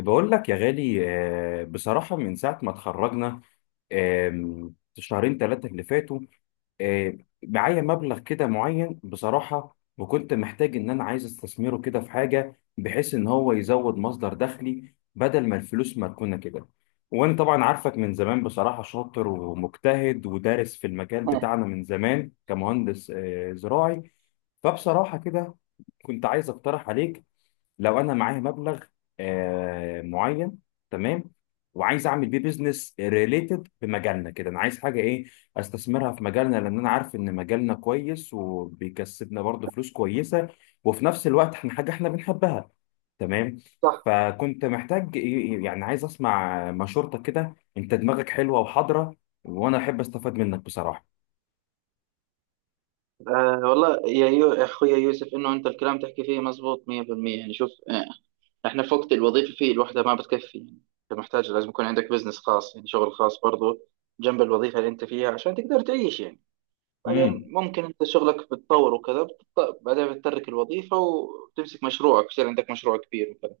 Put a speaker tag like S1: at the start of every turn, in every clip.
S1: بقول لك يا غالي. بصراحة من ساعة ما اتخرجنا. شهرين ثلاثة اللي فاتوا. آه، معايا مبلغ كده معين بصراحة، وكنت محتاج إن أنا عايز استثمره كده في حاجة بحيث إن هو يزود مصدر دخلي بدل ما الفلوس مركونة كده. وأنا طبعا عارفك من زمان، بصراحة شاطر ومجتهد ودارس في المجال
S2: مم.
S1: بتاعنا من زمان كمهندس زراعي. فبصراحة كده كنت عايز أقترح عليك. لو انا معايا مبلغ معين، تمام؟ وعايز اعمل بيه بيزنس ريليتد بمجالنا كده، انا عايز حاجه ايه، استثمرها في مجالنا، لان انا عارف ان مجالنا كويس وبيكسبنا برضه فلوس كويسه، وفي نفس الوقت احنا حاجه احنا بنحبها، تمام؟
S2: صح.
S1: فكنت محتاج إيه، يعني عايز اسمع مشورتك كده، انت دماغك حلوه وحاضره وانا احب استفاد منك بصراحه.
S2: آه والله يا يا اخويا يوسف، انه انت الكلام تحكي فيه مزبوط 100%. يعني شوف، احنا في وقت الوظيفه فيه الوحده ما بتكفي، يعني انت محتاج لازم يكون عندك بزنس خاص، يعني شغل خاص برضو جنب الوظيفه اللي انت فيها عشان تقدر تعيش. يعني بعدين
S1: امم.
S2: ممكن انت شغلك بتطور وكذا بعدين بتترك الوظيفه وتمسك مشروعك، يصير عندك مشروع كبير وكذا.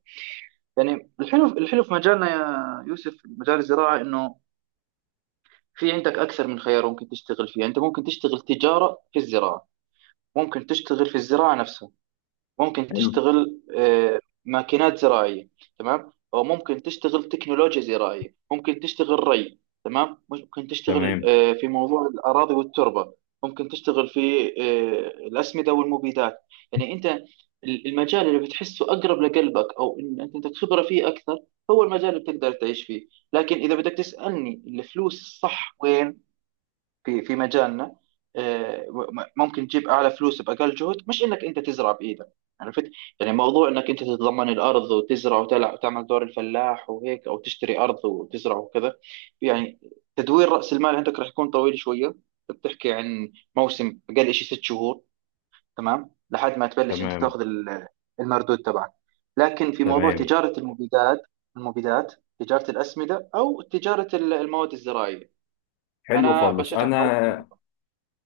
S2: يعني الحلو الحلو في مجالنا يا يوسف، مجال الزراعه انه في عندك اكثر من خيار ممكن تشتغل فيه. انت ممكن تشتغل تجاره في الزراعه، ممكن تشتغل في الزراعة نفسها، ممكن
S1: حلو.
S2: تشتغل ماكينات زراعية. تمام، أو ممكن تشتغل تكنولوجيا زراعية، ممكن تشتغل ري. تمام، ممكن تشتغل
S1: تمام،
S2: في موضوع الأراضي والتربة، ممكن تشتغل في الأسمدة والمبيدات. يعني أنت المجال اللي بتحسه أقرب لقلبك أو إن أنت عندك خبرة فيه أكثر هو المجال اللي بتقدر تعيش فيه. لكن إذا بدك تسألني الفلوس الصح وين، في مجالنا ممكن تجيب اعلى فلوس باقل جهد، مش انك انت تزرع بايدك. عرفت؟ يعني موضوع انك انت تتضمن الارض وتزرع وتعمل دور الفلاح وهيك، او تشتري ارض وتزرع وكذا، يعني تدوير راس المال عندك راح يكون طويل شويه. بتحكي عن موسم اقل شيء ست شهور، تمام، لحد ما تبلش انت
S1: تمام،
S2: تاخذ المردود تبعك. لكن في موضوع
S1: تمام.
S2: تجاره المبيدات، المبيدات، تجاره الاسمده او تجاره المواد الزراعيه،
S1: حلو
S2: انا
S1: خالص
S2: بشجعك على واحده منهم.
S1: انا.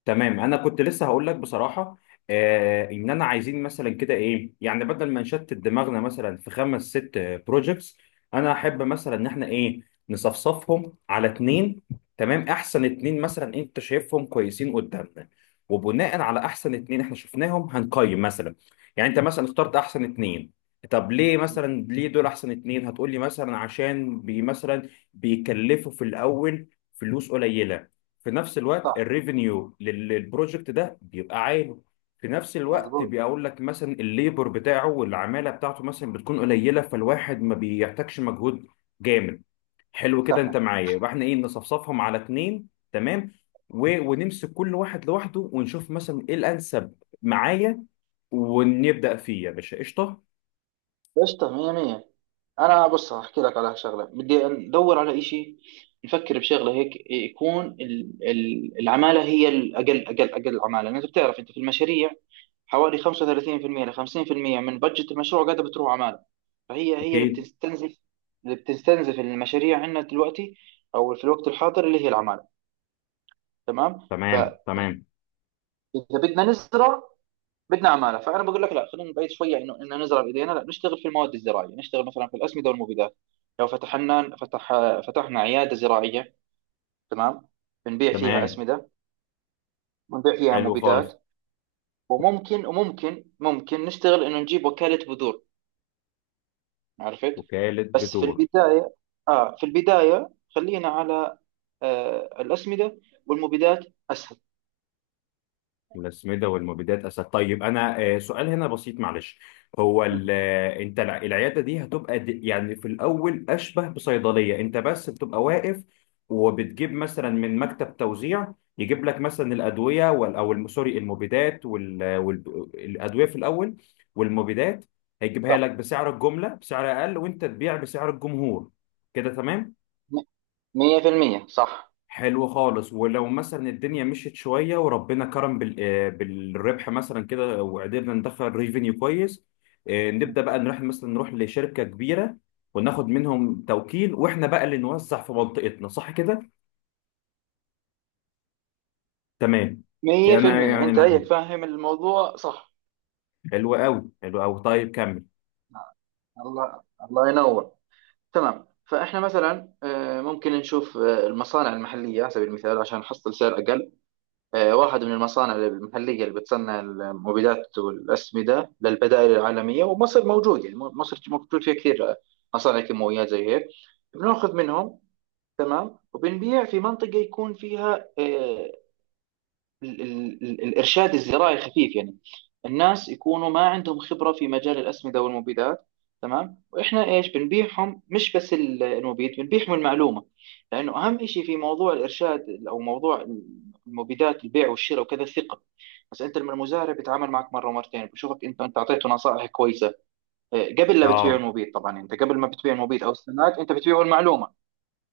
S1: تمام، انا كنت لسه هقول لك بصراحه، ان انا عايزين مثلا كده ايه، يعني بدل ما نشتت دماغنا مثلا في خمس ست بروجكتس، انا احب مثلا ان احنا ايه، نصفصفهم على اتنين، تمام؟ احسن اتنين مثلا انت شايفهم كويسين قدامنا، وبناء على احسن اتنين احنا شفناهم هنقيم مثلا، يعني انت مثلا اخترت احسن اتنين. طب ليه مثلا، ليه دول احسن اتنين؟ هتقولي مثلا عشان بي مثلا بيكلفوا في الاول فلوس قليله، في نفس الوقت
S2: صح.
S1: الريفينيو للبروجكت ده بيبقى عالي، في نفس الوقت
S2: مظبوط.
S1: بيقول لك مثلا الليبر بتاعه والعماله بتاعته مثلا بتكون قليله، فالواحد ما بيحتاجش مجهود جامد. حلو كده، انت
S2: سخن.
S1: معايا؟ يبقى احنا ايه، نصفصفهم على اتنين، تمام؟ و... ونمسك كل واحد لوحده ونشوف مثلا ايه الانسب معايا، ونبدا فيه يا باشا، قشطه.
S2: قشطة مية مية. أنا بص هحكي لك على شغلة، بدي ندور على إشي، نفكر بشغلة هيك يكون العمالة هي الأقل أقل أقل عمالة، لأن أنت بتعرف أنت في المشاريع حوالي 35% ل 50% من بجت المشروع قاعدة بتروح عمالة. فهي اللي
S1: اكيد.
S2: بتستنزف، اللي بتستنزف المشاريع عندنا دلوقتي، أو في الوقت الحاضر، اللي هي العمالة. تمام، فإذا
S1: تمام، تمام،
S2: بدنا نزرع بدنا عماله، فانا بقول لك لا، خلينا نبعد شويه انه ان نزرع بايدينا، لا، نشتغل في المواد الزراعيه، نشتغل مثلا في الاسمده والمبيدات. لو فتحنا عياده زراعيه، تمام، بنبيع فيها
S1: تمام.
S2: اسمده، بنبيع فيها
S1: حلو خالص.
S2: مبيدات. وممكن وممكن ممكن نشتغل انه نجيب وكاله بذور. عرفت؟
S1: وكاله
S2: بس في
S1: بترول.
S2: البدايه، اه في البدايه، خلينا على آه الاسمده والمبيدات، اسهل.
S1: الأسمدة والمبيدات أسد. طيب أنا سؤال هنا بسيط معلش. هو
S2: م،
S1: أنت العيادة دي هتبقى يعني في الأول أشبه بصيدلية؟ أنت بس بتبقى واقف وبتجيب مثلا من مكتب توزيع، يجيب لك مثلا الأدوية أو سوري، المبيدات والأدوية في الأول، والمبيدات، هيجيبها
S2: صح.
S1: لك بسعر الجملة، بسعر أقل، وأنت تبيع بسعر الجمهور. كده تمام؟
S2: 100%. صح
S1: حلو خالص. ولو مثلا الدنيا مشيت شويه وربنا كرم بالربح مثلا كده، وقدرنا ندخل ريفينيو كويس، نبدا بقى نروح مثلا، نروح لشركه كبيره وناخد منهم توكيل، واحنا بقى اللي نوزع في منطقتنا، صح كده؟ تمام. انا
S2: 100%،
S1: يعني
S2: انت هيك
S1: لحظة.
S2: فاهم الموضوع صح.
S1: حلو قوي، حلو قوي. طيب كمل.
S2: الله، الله ينور. تمام، فاحنا مثلا ممكن نشوف المصانع المحليه على سبيل المثال عشان نحصل سعر اقل. واحد من المصانع المحليه اللي بتصنع المبيدات والاسمده للبدائل العالميه، ومصر موجود، يعني مصر موجود فيها كثير مصانع كيماويات زي هيك، بناخذ منهم. تمام، وبنبيع في منطقه يكون فيها الإرشاد الزراعي خفيف، يعني الناس يكونوا ما عندهم خبرة في مجال الأسمدة والمبيدات. تمام، وإحنا إيش بنبيعهم؟ مش بس المبيد، بنبيعهم المعلومة. لأنه أهم شيء في موضوع الإرشاد أو موضوع المبيدات، البيع والشراء وكذا، الثقة. بس أنت لما المزارع بيتعامل معك مرة ومرتين بشوفك أنت أعطيته نصائح كويسة قبل لا بتبيع
S1: اه.
S2: المبيد، طبعا أنت قبل ما بتبيع المبيد أو السماد أنت بتبيعه المعلومة.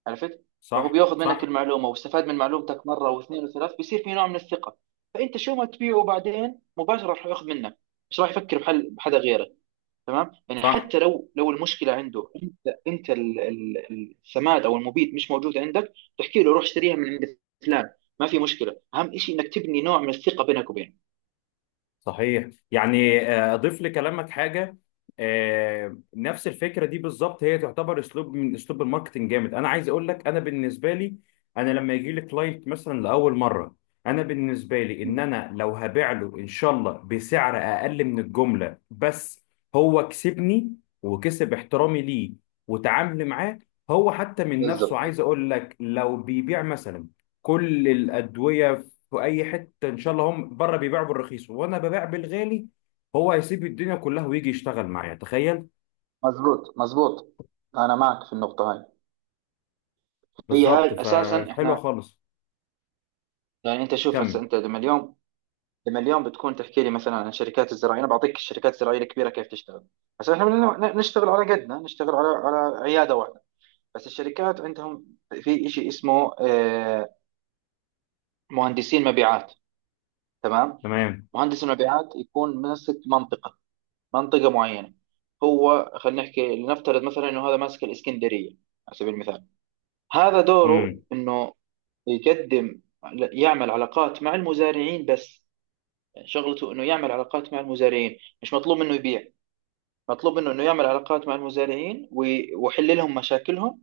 S2: عرفت؟ فهو
S1: صح،
S2: بياخذ منك
S1: صح،
S2: المعلومه واستفاد من معلومتك مره واثنين وثلاث، بيصير في نوع من الثقه. فانت شو ما تبيعه بعدين مباشره راح ياخذ منك، مش راح يفكر بحل بحدا غيرك. تمام، يعني
S1: صح.
S2: حتى لو المشكله عنده، انت انت السماد او المبيد مش موجود عندك، تحكي له روح اشتريها من عند فلان. ما في مشكله، اهم شيء انك تبني نوع من الثقه بينك وبينه.
S1: صحيح. يعني اضيف لكلامك حاجه. نفس الفكره دي بالظبط، هي تعتبر اسلوب من اسلوب الماركتنج جامد. انا عايز اقول لك، انا بالنسبه لي، انا لما يجي لي كلاينت مثلا لاول مره، انا بالنسبه لي ان انا لو هبيع له ان شاء الله بسعر اقل من الجمله، بس هو كسبني وكسب احترامي ليه وتعاملي معاه. هو حتى من نفسه
S2: بالضبط.
S1: عايز اقول لك، لو بيبيع مثلا كل الادويه في اي حته ان شاء الله، هم بره بيبيعوا بالرخيص وانا ببيع بالغالي، هو هيسيب الدنيا كلها ويجي يشتغل معايا، تخيل.
S2: مزبوط مزبوط، انا معك في النقطه هاي. هي
S1: بالظبط،
S2: هاي اساسا
S1: فحلوه
S2: احنا
S1: خالص.
S2: يعني، انت شوف هسه
S1: كمل.
S2: انت لما اليوم، بتكون تحكي لي مثلا عن الشركات الزراعيه، انا بعطيك الشركات الزراعيه الكبيره كيف تشتغل. عشان احنا بدنا نشتغل على قدنا، نشتغل على عياده واحده. بس الشركات عندهم في شيء اسمه مهندسين مبيعات. تمام،
S1: تمام.
S2: مهندس المبيعات يكون ماسك منطقه، منطقه معينه. هو خلينا نحكي، لنفترض مثلا انه هذا ماسك الاسكندريه على سبيل المثال. هذا دوره،
S1: امم.
S2: انه يقدم، يعمل علاقات مع المزارعين بس، يعني شغلته انه يعمل علاقات مع المزارعين، مش مطلوب منه يبيع، مطلوب منه انه يعمل علاقات مع المزارعين ويحل لهم مشاكلهم.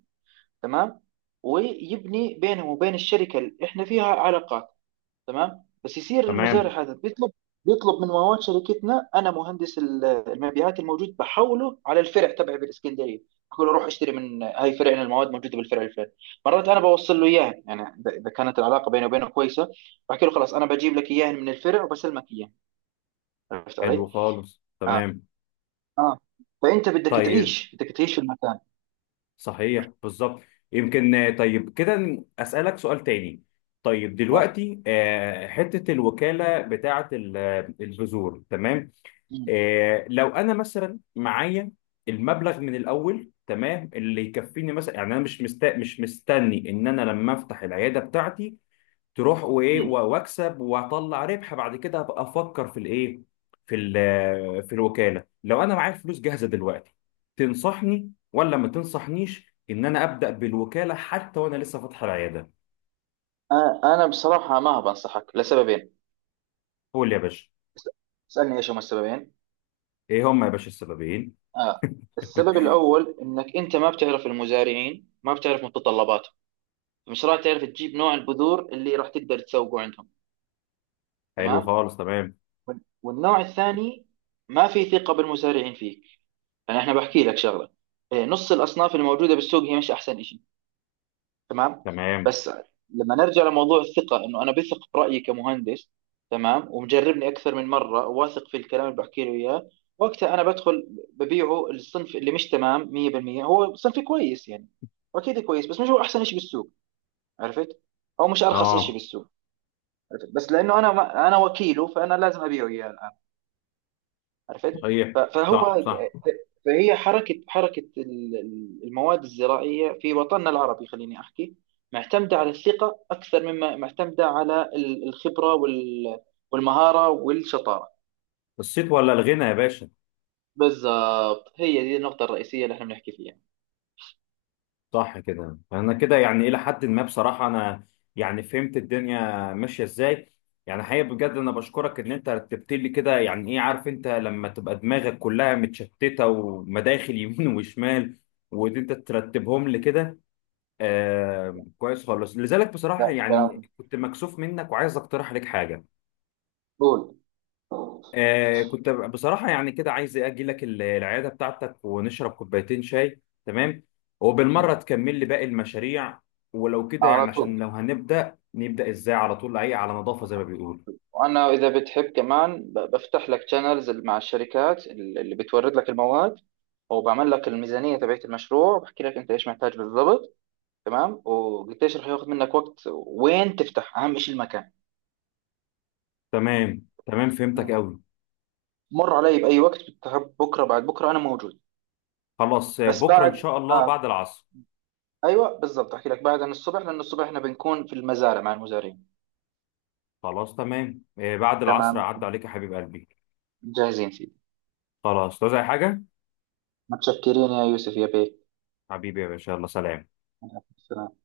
S2: تمام، ويبني بينهم وبين الشركه اللي احنا فيها علاقات. تمام، بس يصير
S1: تمام.
S2: المزارع هذا بيطلب من مواد شركتنا، انا مهندس المبيعات الموجود بحوله على الفرع تبعي بالاسكندريه، بقول له روح اشتري من هاي فرعنا، المواد موجوده بالفرع الفلاني. مرات انا بوصل له اياها، يعني إذا كانت العلاقه بيني وبينه كويسه، بحكي له خلاص انا بجيب لك اياها من الفرع وبسلمك اياها. عرفت
S1: حلو
S2: علي؟
S1: خالص.
S2: اه.
S1: تمام.
S2: اه. فانت بدك
S1: طيب
S2: تعيش، بدك تعيش في المكان.
S1: صحيح، بالظبط. يمكن، طيب كده اسالك سؤال تاني. طيب
S2: آه.
S1: دلوقتي حته الوكاله بتاعه البذور، تمام؟
S2: مم.
S1: لو انا مثلا معايا المبلغ من الاول، تمام، اللي يكفيني مثلا، يعني انا مش مستني ان انا لما افتح العياده بتاعتي تروح وايه
S2: مم.
S1: واكسب واطلع ربح بعد كده ابقى افكر في الايه، في ال... في الوكاله. لو انا معايا فلوس جاهزه دلوقتي، تنصحني ولا ما تنصحنيش ان انا ابدا بالوكاله حتى وانا لسه فاتح العياده؟
S2: أنا بصراحة ما بنصحك لسببين.
S1: قول لي يا باشا.
S2: اس- اسألني إيش هما السببين.
S1: ايه هم يا باشا السببين؟
S2: آه. السبب الأول إنك أنت ما بتعرف المزارعين، ما بتعرف متطلباتهم، مش راح تعرف تجيب نوع البذور اللي راح تقدر تسوقه عندهم.
S1: حلو
S2: تمام،
S1: خالص، تمام.
S2: والنوع الثاني ما في ثقة بالمزارعين فيك. أنا إحنا بحكي لك شغلة، نص الأصناف الموجودة بالسوق هي مش أحسن. تمام،
S1: تمام.
S2: بس لما نرجع لموضوع الثقة، انه انا بثق برأيي كمهندس، تمام، ومجربني اكثر من مرة، واثق في الكلام اللي بحكي له اياه، وقتها انا بدخل ببيعه الصنف اللي مش تمام 100%. هو صنف كويس يعني، واكيد كويس، بس مش هو احسن شيء بالسوق. عرفت؟ او مش ارخص شيء
S1: اه.
S2: بالسوق. عرفت؟ بس لانه انا ما انا وكيله فانا لازم ابيعه اياه. عرفت؟
S1: صحيح.
S2: ف-
S1: صح،
S2: فهو
S1: صح.
S2: فهي حركة المواد الزراعية في وطننا العربي، خليني أحكي، معتمدة على الثقة أكثر مما معتمدة على الخبرة والمهارة والشطارة.
S1: الصيت ولا الغنى يا باشا.
S2: بالضبط، هي دي النقطة الرئيسية اللي احنا بنحكي فيها.
S1: صح كده. انا كده يعني الى حد ما بصراحه انا يعني فهمت الدنيا ماشيه ازاي. يعني حقيقه بجد انا بشكرك ان انت رتبت لي كده، يعني ايه، عارف انت لما تبقى دماغك كلها متشتته ومداخل يمين وشمال، وان انت ترتبهم لي كده، آه كويس خالص. لذلك بصراحه
S2: لا
S1: يعني
S2: كلام.
S1: كنت مكسوف منك وعايز اقترح عليك حاجه.
S2: قول.
S1: آه، كنت بصراحة يعني كده عايز إيه، أجي لك العيادة بتاعتك ونشرب كوبايتين شاي، تمام؟ وبالمرة تكمل لي باقي المشاريع، ولو كده
S2: على
S1: يعني عشان
S2: طول.
S1: لو هنبدأ، نبدأ إزاي على طول، أي على نظافة زي ما بيقولوا.
S2: وأنا إذا بتحب كمان بفتح لك شانلز مع الشركات اللي بتورد لك المواد، وبعمل لك الميزانية تبعت المشروع، وبحكي لك أنت إيش محتاج بالضبط. تمام، والتشريح هياخد منك وقت وين تفتح، اهم شيء المكان.
S1: تمام، تمام، فهمتك
S2: آه.
S1: أوي.
S2: مر علي باي وقت، بكره بعد بكره انا موجود.
S1: خلاص،
S2: بس
S1: بكرة إن
S2: بعد
S1: شاء الله
S2: آه.
S1: بعد العصر.
S2: ايوه بالضبط، احكي لك بعد عن الصبح، لان الصبح احنا بنكون في المزارع مع المزارعين.
S1: خلاص تمام، آه بعد العصر
S2: تمام،
S1: أعد عليك يا حبيب قلبي.
S2: جاهزين سيدي.
S1: خلاص، عايز أي حاجة؟
S2: متشكرين يا يوسف يا بيه.
S1: حبيبي يا باشا، يلا سلام.
S2: سلام.